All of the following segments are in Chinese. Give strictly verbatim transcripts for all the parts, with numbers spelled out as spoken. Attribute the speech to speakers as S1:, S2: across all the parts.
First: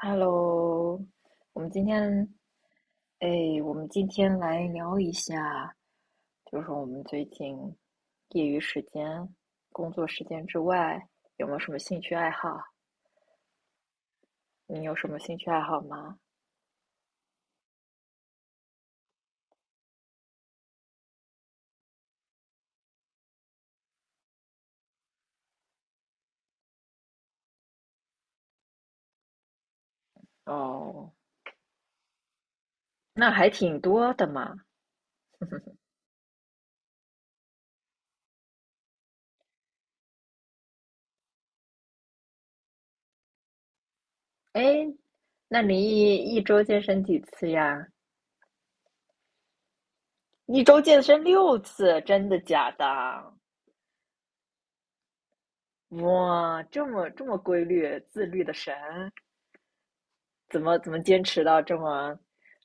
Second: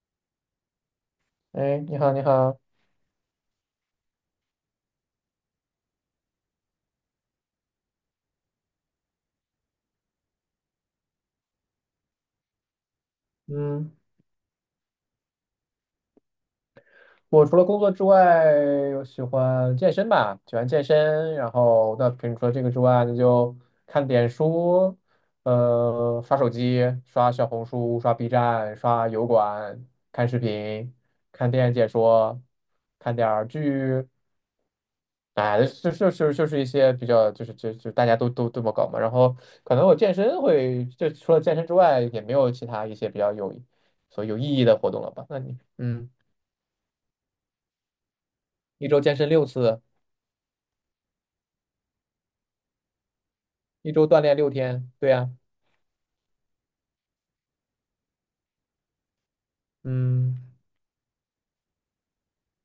S1: Hello，我们
S2: 哎，
S1: 今
S2: 你好，你
S1: 天，
S2: 好，
S1: 哎，我们今天来聊一下，就是我们最近业余时间、工作时间之外，有没有什么兴趣爱好？
S2: 嗯，
S1: 你有什么兴趣爱好吗？
S2: 我除了工作之外，我喜欢健身吧，喜欢健身。然后，那平除了这个之外，那就看点书，呃，刷手机，刷小红书，刷 B 站，刷油管，看视频，
S1: 哦，
S2: 看电影解说，看点
S1: 那
S2: 儿
S1: 还挺
S2: 剧，
S1: 多的嘛。
S2: 哎，就就就就是一些比较，就是就就大家都都这么搞嘛。然后，可能我健身会，就除了健身之外，也没有其他一些比较有所以有意
S1: 哎，
S2: 义的活动了吧？那你，
S1: 那你
S2: 嗯。
S1: 一一周健身几次呀？
S2: 一周健身六次，
S1: 一周健身六次，真的假的？
S2: 一周锻炼六天，对呀，
S1: 哇，这么这么规律、自律的神！
S2: 嗯，
S1: 怎么怎么坚持到这么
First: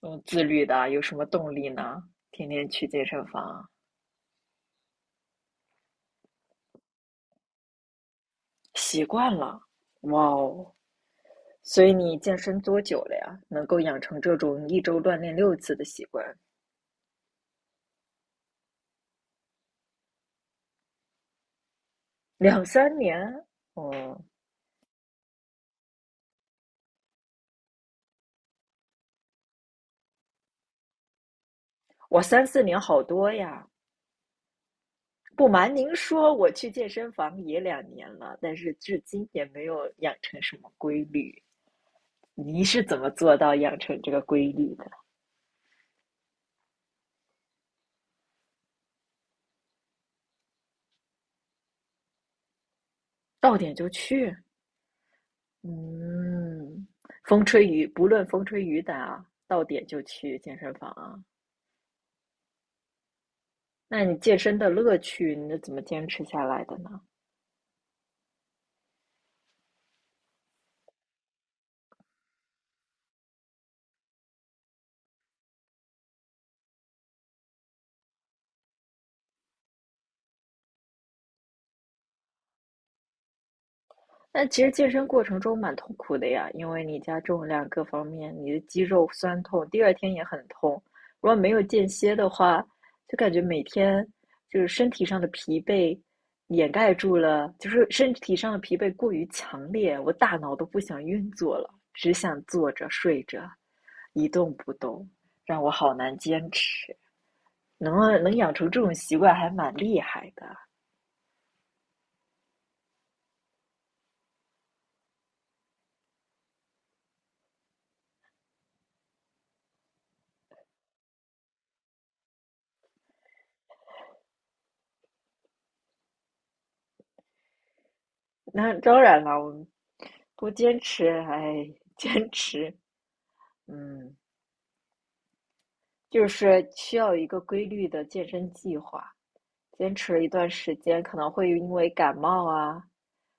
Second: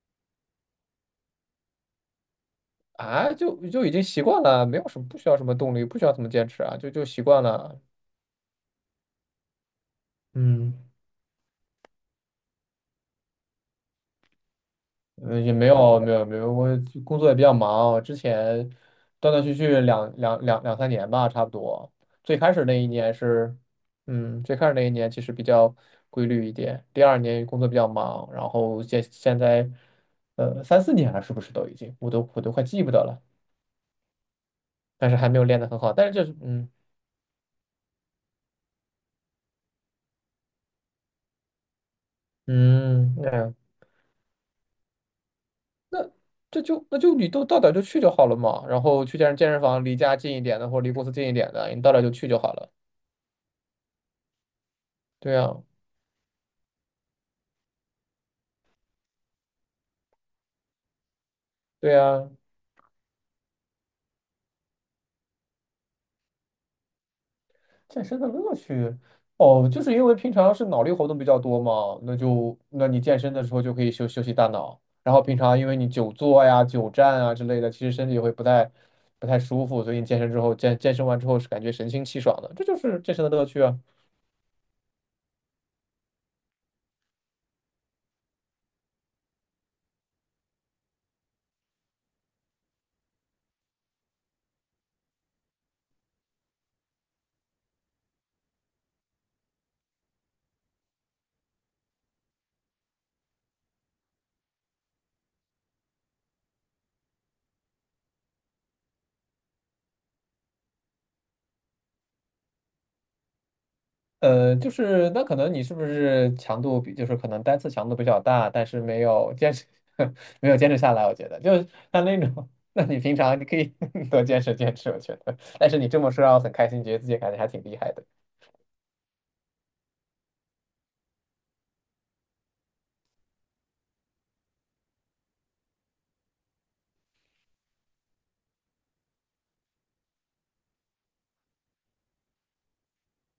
S1: 嗯自律的？有什么动力呢？天天去健身
S2: 啊，就
S1: 房，
S2: 就已经习惯了，没有什么不需要什么动力，不需要怎么坚持啊，就就习惯了，
S1: 习惯了，哇哦！
S2: 嗯，
S1: 所以你健身多久了呀？能够养成这种一周锻炼
S2: 呃，也
S1: 六
S2: 没
S1: 次的
S2: 有
S1: 习
S2: 没有
S1: 惯？
S2: 没有，我工作也比较忙，我之前断断续续两两两两三年吧，差不多，最开始
S1: 两
S2: 那一
S1: 三
S2: 年
S1: 年？
S2: 是，
S1: 哦，
S2: 嗯，最开始那一年其实比较规律一点，第二年工作比较忙，然后现现在，呃，三四年了，是不是都已经，我
S1: 我
S2: 都我
S1: 三
S2: 都
S1: 四
S2: 快
S1: 年
S2: 记不得
S1: 好
S2: 了。
S1: 多呀。
S2: 但是还没有
S1: 不
S2: 练得
S1: 瞒
S2: 很
S1: 您
S2: 好。但是就
S1: 说，
S2: 是，
S1: 我
S2: 嗯，
S1: 去健身房也两年了，但是至今也没有养成什么规律。你是怎么
S2: 嗯，那
S1: 做到
S2: 样
S1: 养成这个规律的？
S2: 这就那就你都到点儿就去就好了嘛。然后去健身健身房，离家近一点的或者离公司近一点的，你到点儿就去就好了。
S1: 到点就去，
S2: 对呀，
S1: 嗯，风吹雨，不论风吹雨打，到点就去健身房啊。
S2: 对呀，
S1: 那你健身的乐趣，你是怎么坚持下来的呢？
S2: 健身的乐趣哦，就是因为平常是脑力活动比较多嘛，那就那你健身的时候就可以休休息大脑。然后平常因为你久坐呀、久站啊之类的，其实身体会不太不太舒服，所以你健身之后健健身完之后是感觉神清气爽的，这就是健身的乐趣啊。
S1: 但其实健身过程中蛮痛苦的呀，因为你加重量各方面，你的肌肉酸痛，第二天也很痛。如果没有间歇的话，就感觉每天就是身体上的疲惫掩盖住了，就是身体上的疲惫过于强烈，我大脑都不想运作了，只想坐着睡着，一动不动，让我好难坚持。能啊能养成这种习惯还蛮厉害的。
S2: 呃，就是那可能你是不是强度比，就是可能单次强度比较大，但是没有坚持，没有坚持下来。我觉得就是像那种，那你平常你可以 多坚持坚持，我觉得。但是你这么说让我很开心，觉得自己感觉还挺厉害的。
S1: 那当然了，我们不坚持，哎，坚持，嗯，就是需要一个规律的健身计划。坚持了一段时间，可能会因为感冒啊，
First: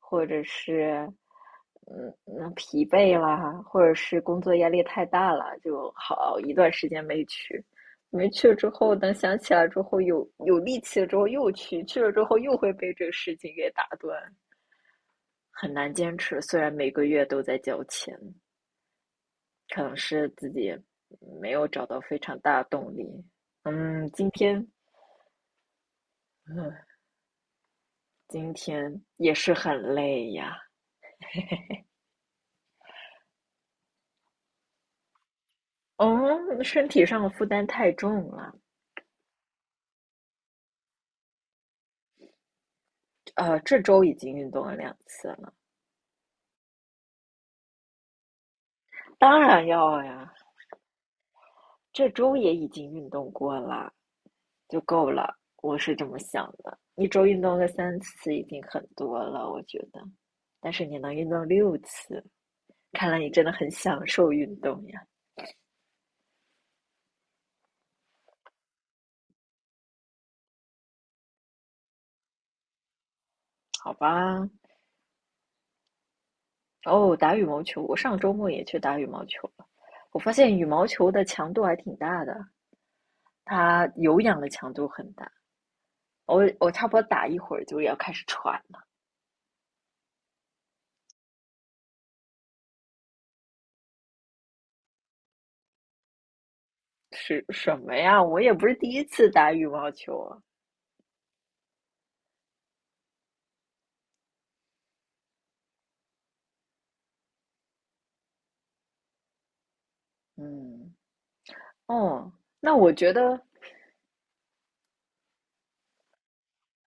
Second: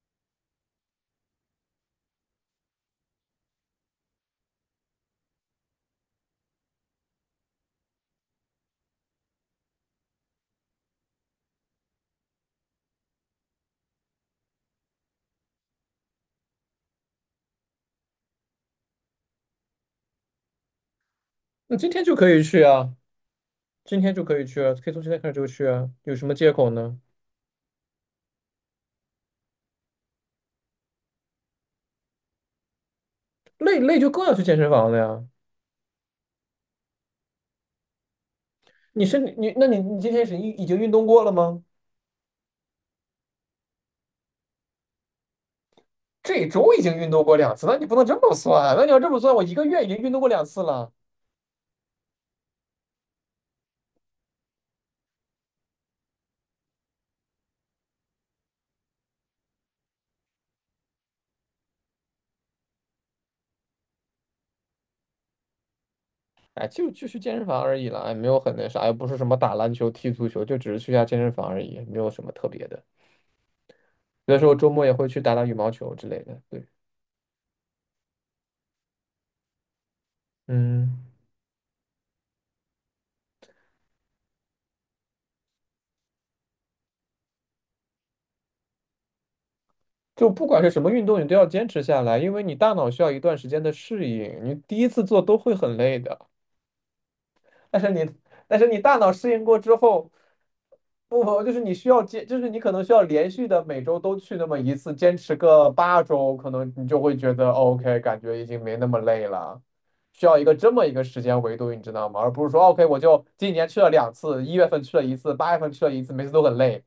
S1: 或者是嗯嗯疲惫啦，或者是工作压力太大了，就好一段时间没去。没去了之后，等想起来之后，有有力气了之后又去，去了之后又会被这个事情给打断，很难坚持。虽然每个月都在交钱。可能是自己没有
S2: 那
S1: 找
S2: 今
S1: 到
S2: 天就
S1: 非
S2: 可
S1: 常
S2: 以
S1: 大
S2: 去
S1: 的
S2: 啊，
S1: 动力。
S2: 今
S1: 嗯，
S2: 天就
S1: 今
S2: 可以去
S1: 天，
S2: 啊，可以从现在开始就去啊，有什么借口
S1: 嗯，
S2: 呢？
S1: 今天也是很累呀。
S2: 累累就更要去健身房了呀。
S1: 嗯，身体上的负担太重了。
S2: 你是你，那你你今天是已已经运动过了吗？
S1: 呃，这周已经运动了两次了，
S2: 这周已经运动过两次，那你不能这么算啊。那你要这么算，
S1: 当
S2: 我一个
S1: 然
S2: 月已经
S1: 要
S2: 运动过
S1: 呀。
S2: 两次了。
S1: 这周也已经运动过了，就够了。我是这么想的，一周运动个三次已经很多了，我觉得。但是你能运动六次，看来你真的很享受运动呀。
S2: 哎，就就去健身房而已了，哎，没有很那啥，也不是什么打篮球、踢足球，就只是去下健身房而已，没有什么特别的。
S1: 好
S2: 有的时
S1: 吧，
S2: 候周末也会去打打羽毛球之类的。对，
S1: 哦，打羽毛球，我上周末也去打羽毛球了。我发现羽毛
S2: 嗯，
S1: 球的强度还挺大的，它有氧的强度很大。我我差不多打一会儿就要开始喘了，
S2: 就不管是什么运动，你都要坚持下来，因为你大脑需要一段时间的适应，你第一次做都会很累的。
S1: 是什
S2: 但是
S1: 么
S2: 你
S1: 呀？我也
S2: 但是
S1: 不是
S2: 你
S1: 第
S2: 大
S1: 一
S2: 脑
S1: 次
S2: 适应
S1: 打
S2: 过
S1: 羽
S2: 之
S1: 毛
S2: 后，
S1: 球啊。
S2: 不就是你需要坚，就是你可能需要连续的每周都去那么一次，坚持个八周，可能你就会觉得哦 OK，感觉已经没那么累了。需要一个这么一
S1: 嗯，
S2: 个时间维度，你知道吗？而
S1: 哦，
S2: 不是说哦
S1: 那
S2: OK，
S1: 我
S2: 我
S1: 觉
S2: 就
S1: 得，
S2: 今年去了两次，一月份去了一次，八月份去了一次，每次都很累，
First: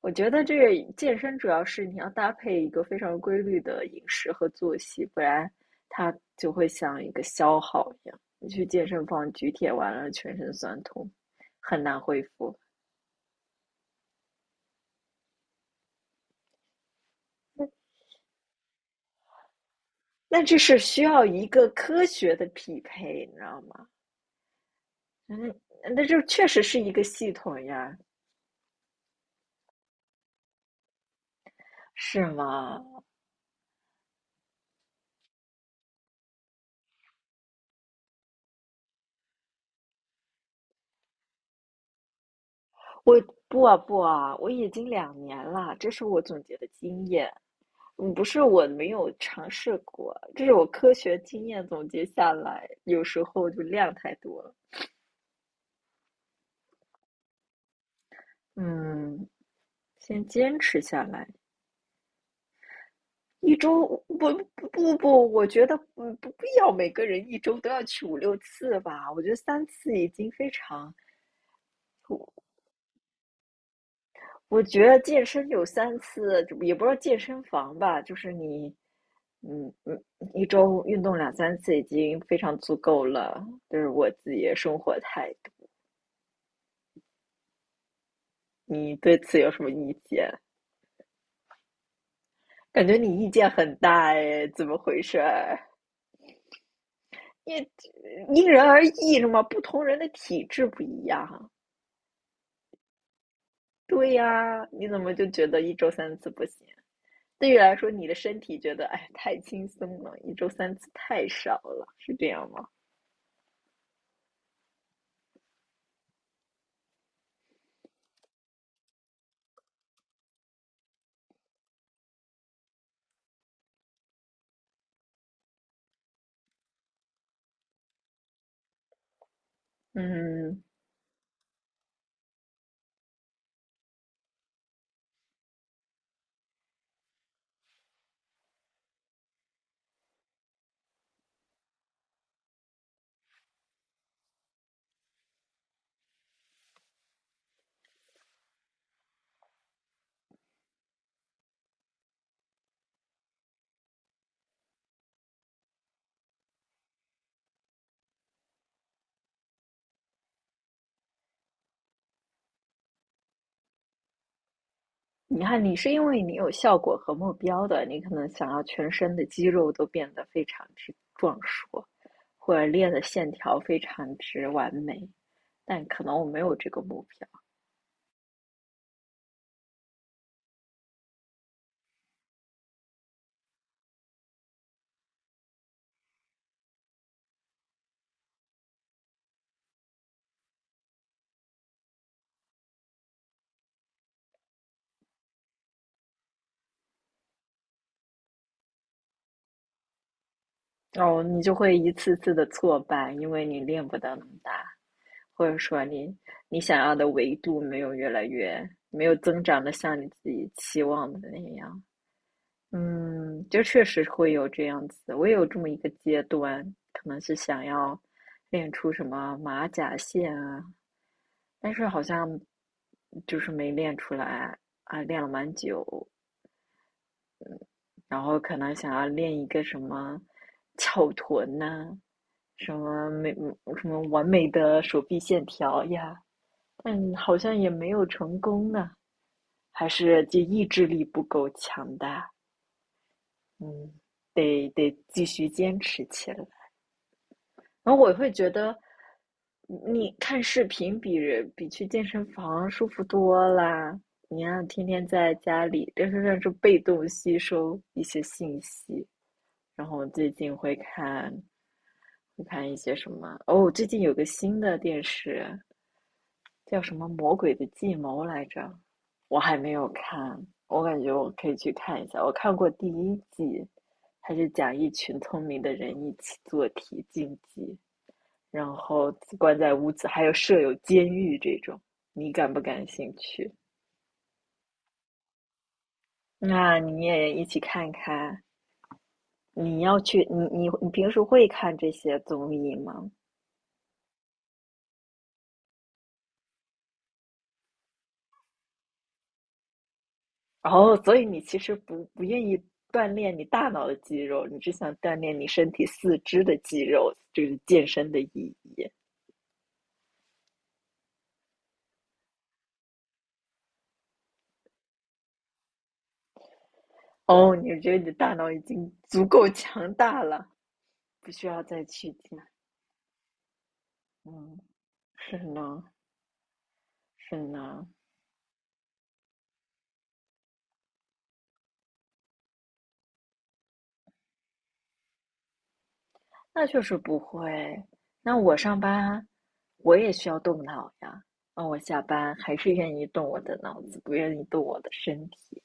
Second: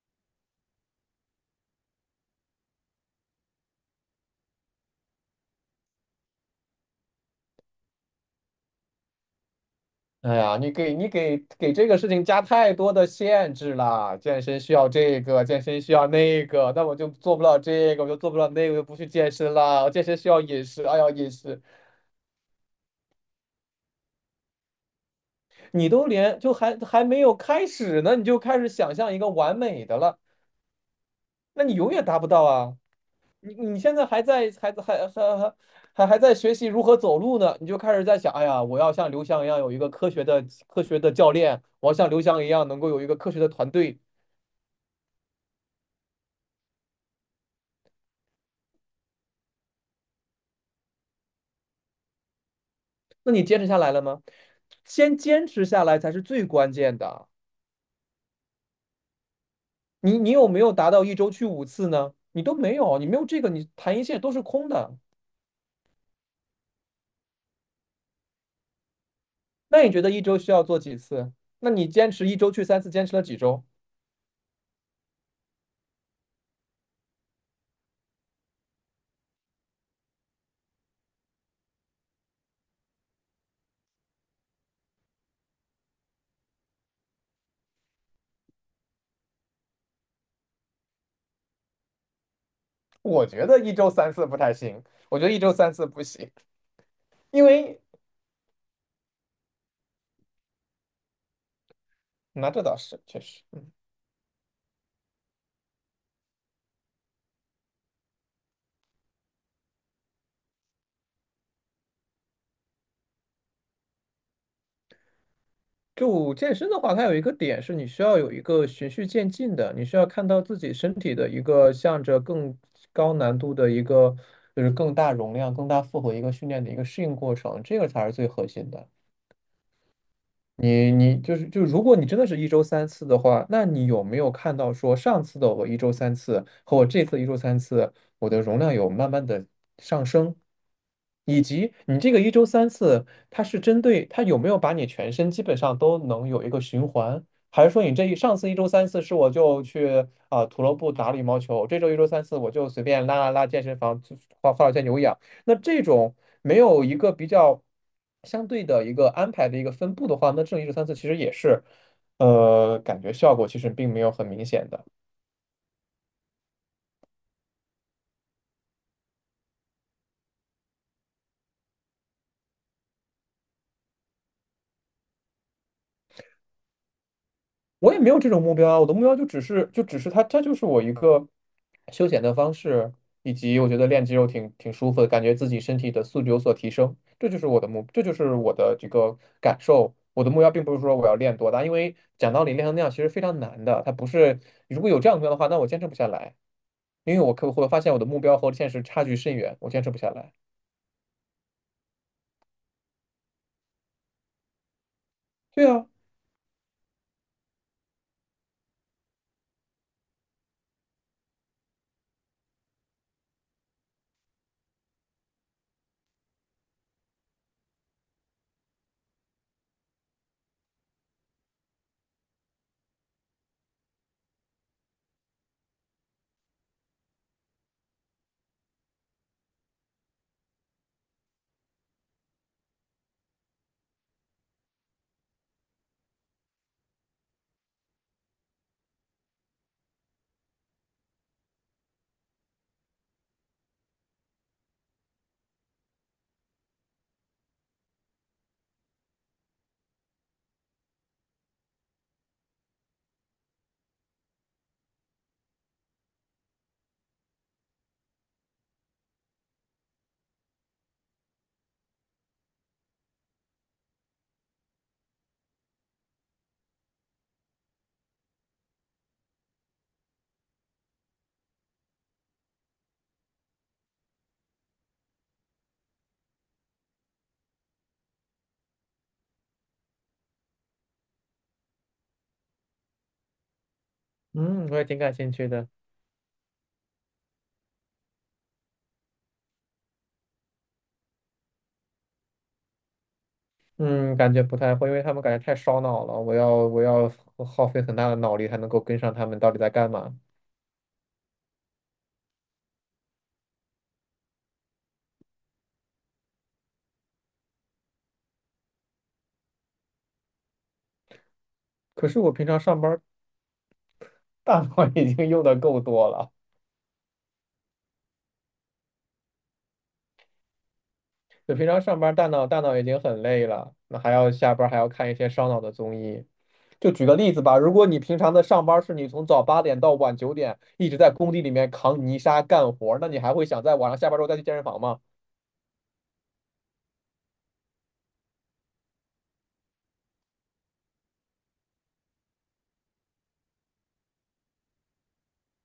S1: 我觉得这个健身主要是你要搭配一个非常规律的饮食和作息，不然它就会像一个消耗一样。你去健身房举铁完了，全
S2: 哎
S1: 身
S2: 呀，你
S1: 酸
S2: 给你
S1: 痛，
S2: 给给
S1: 很
S2: 这个
S1: 难
S2: 事
S1: 恢
S2: 情加
S1: 复。
S2: 太多的限制了。健身需要这个，健身需要那个，那我就做不了这个，我就做不了那个，我就不去健身了。健身需要
S1: 那这
S2: 饮
S1: 是
S2: 食，哎
S1: 需
S2: 呀，
S1: 要
S2: 饮
S1: 一
S2: 食，
S1: 个科学的匹配，你知道吗？嗯，
S2: 你
S1: 那
S2: 都
S1: 就
S2: 连
S1: 确
S2: 就
S1: 实
S2: 还
S1: 是一个
S2: 还没
S1: 系
S2: 有
S1: 统
S2: 开
S1: 呀，
S2: 始呢，你就开始想象一个完美的了，那你永远达
S1: 是
S2: 不到
S1: 吗？
S2: 啊。你你现在还在还还还还还还在学习如何走路呢，你就开始在想，哎呀，我要像刘翔一样有一个科学的科学的教练，我要像刘翔一样能够有一个
S1: 我
S2: 科学的
S1: 不
S2: 团
S1: 啊不
S2: 队。
S1: 啊，我已经两年了，这是我总结的经验，嗯，不是我没有尝试过，这是我科学经验总结下来，有时
S2: 那你
S1: 候
S2: 坚
S1: 就
S2: 持下来
S1: 量
S2: 了
S1: 太
S2: 吗？
S1: 多了，
S2: 先坚持下来才是最关键的。
S1: 嗯，
S2: 你
S1: 先
S2: 你有
S1: 坚
S2: 没有
S1: 持
S2: 达
S1: 下
S2: 到一
S1: 来。
S2: 周去五次呢？你都没有，你没有这个，
S1: 一
S2: 你
S1: 周
S2: 谈一切都
S1: 不
S2: 是
S1: 不
S2: 空
S1: 不
S2: 的。
S1: 不，我觉得嗯不必要每个人一周都要去五六次吧，我觉得三
S2: 那你
S1: 次
S2: 觉
S1: 已
S2: 得一
S1: 经
S2: 周
S1: 非
S2: 需要做
S1: 常。
S2: 几次？那你坚持一周去三次，坚持了几周？
S1: 我觉得健身有三次，也不知道健身房吧，就是你，嗯嗯，一周运动两三次已经非常足够了。就是我自己的生活态度，你对此有什么意见？感觉你
S2: 我
S1: 意
S2: 觉
S1: 见
S2: 得一
S1: 很
S2: 周
S1: 大
S2: 三次不
S1: 哎，
S2: 太
S1: 怎么
S2: 行，
S1: 回
S2: 我
S1: 事
S2: 觉得一周
S1: 儿？
S2: 三次不行，因
S1: 因为
S2: 为
S1: 因人而异是吗？不同人的体质不一样。
S2: 那这倒是确实。
S1: 对呀，你怎么就觉得一周三次不行？对于来说，你的身体觉得哎太轻松了，一周三次太少了，是这样吗？
S2: 就健身的话，它有一个点是你需要有一个循序渐进的，你需要看到自己身体的一个向着更高难度的一个，就是更大容量、更大负荷一个训练的一个适应过程，这个才是最核心的。
S1: 嗯，
S2: 你你就是就如果你真的是一周三次的话，那你有没有看到说上次的我一周三次和我这次一周三次，我的容量有慢慢的上升？以及你这个一周三次，它是针对它有没有把你全身基本上都能有一个循环，还是说你这一上次一周三次是我就去啊、土乐部打了羽毛球，这周一周三次我就随便拉拉拉健身房，就画画了些有氧，那这种没有一个比较相对的一个安排的一个分布的话，那这种一周三次其实也是，呃，感觉效果其实并没有很明显的。
S1: 你看，你是因为你有效果和目标的，你可能想要全身的肌肉都变得非常之壮硕，或者练的线条非常之完美，但可能我没有这个目标，
S2: 我也没有这种目标啊，我的目标就只是就只是它，它就是我一个休闲的方式，以及我觉得练肌肉挺挺舒服的，感觉自己身体的素质有所提升，这就是我的目，这就是我的这个感受。我的目标并不是说我要练多大，因为讲道理练成那样其实非常难的，它不是如果有这样的目标的话，那我坚持不下来，因为我可我会发现我的目标和现实差距甚远，我坚持不下来。
S1: 哦，你就会一次次的挫败，因为你练不到那么大，或者
S2: 对
S1: 说
S2: 啊，
S1: 你你想要的维度没有越来越没有增长的像你自己期望的那样，嗯，就确实会有这样子，我也有这么一个阶段，可能是想要练出什么马甲线啊，但是好像就是没练出来啊，练了蛮久，然后可能想要练一个什么翘臀呐、什么美什么完美的手臂线条呀，但好像也没有成功呢，还是就意志力不够强大，嗯，得得继续坚持起来。然后我会觉得，你看视频比比去健身房舒服多啦。你看，天天在家里，这就算是被动吸收一些信息。然后我最近会看，会看一些什么？哦，最近有个新的电视叫什么《魔鬼的计谋》来着，我还没有看，我感觉我可以去看一下。我看过第一季，它是讲一群聪明的人一起做题竞技。然后关在屋子，还有设有监狱这种，你感不感兴趣？
S2: 嗯，我也挺感兴趣的。
S1: 那你也一起看看。你要去，你你你平时会看这些综艺吗？
S2: 嗯，感觉不太会，因为他们感觉太烧脑了，我要我要耗费很大的脑力才能够跟上他们到底在干嘛。
S1: 哦，所以你其实不不愿意锻炼你大脑的肌肉，你只想锻炼你身体四肢的肌肉，这是健身的意义。
S2: 可是我平常上班儿大脑 已经用的够多了，
S1: 哦，你觉得你的大脑已经足够强大了，不需
S2: 就
S1: 要
S2: 平常
S1: 再
S2: 上班
S1: 去
S2: 儿大
S1: 健。
S2: 脑大脑已经很累了，那还要下
S1: 嗯，
S2: 班儿还要看一些
S1: 是
S2: 烧脑的
S1: 呢，
S2: 综艺。就举个例
S1: 是
S2: 子吧，如
S1: 呢。
S2: 果你平常的上班儿是你从早八点到晚九点一直在工地里面扛泥沙干活儿那你还会想在晚上下班儿之后再去健身房吗？
S1: 那就是不会。那我上班，我也需要动脑呀。那我下班还是愿意动我的脑子，不愿意动我的身体。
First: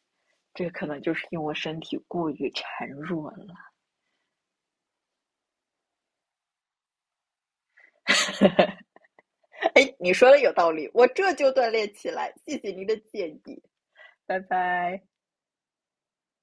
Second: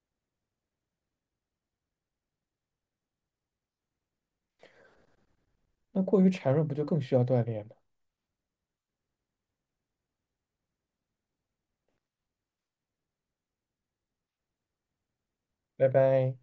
S1: 这可能就是因为我身体过于孱弱了。
S2: 那过于孱弱不就更需要锻炼吗？
S1: 哎，你说的有道理，我这就锻炼起来。谢谢您的建议，拜拜。
S2: 拜拜。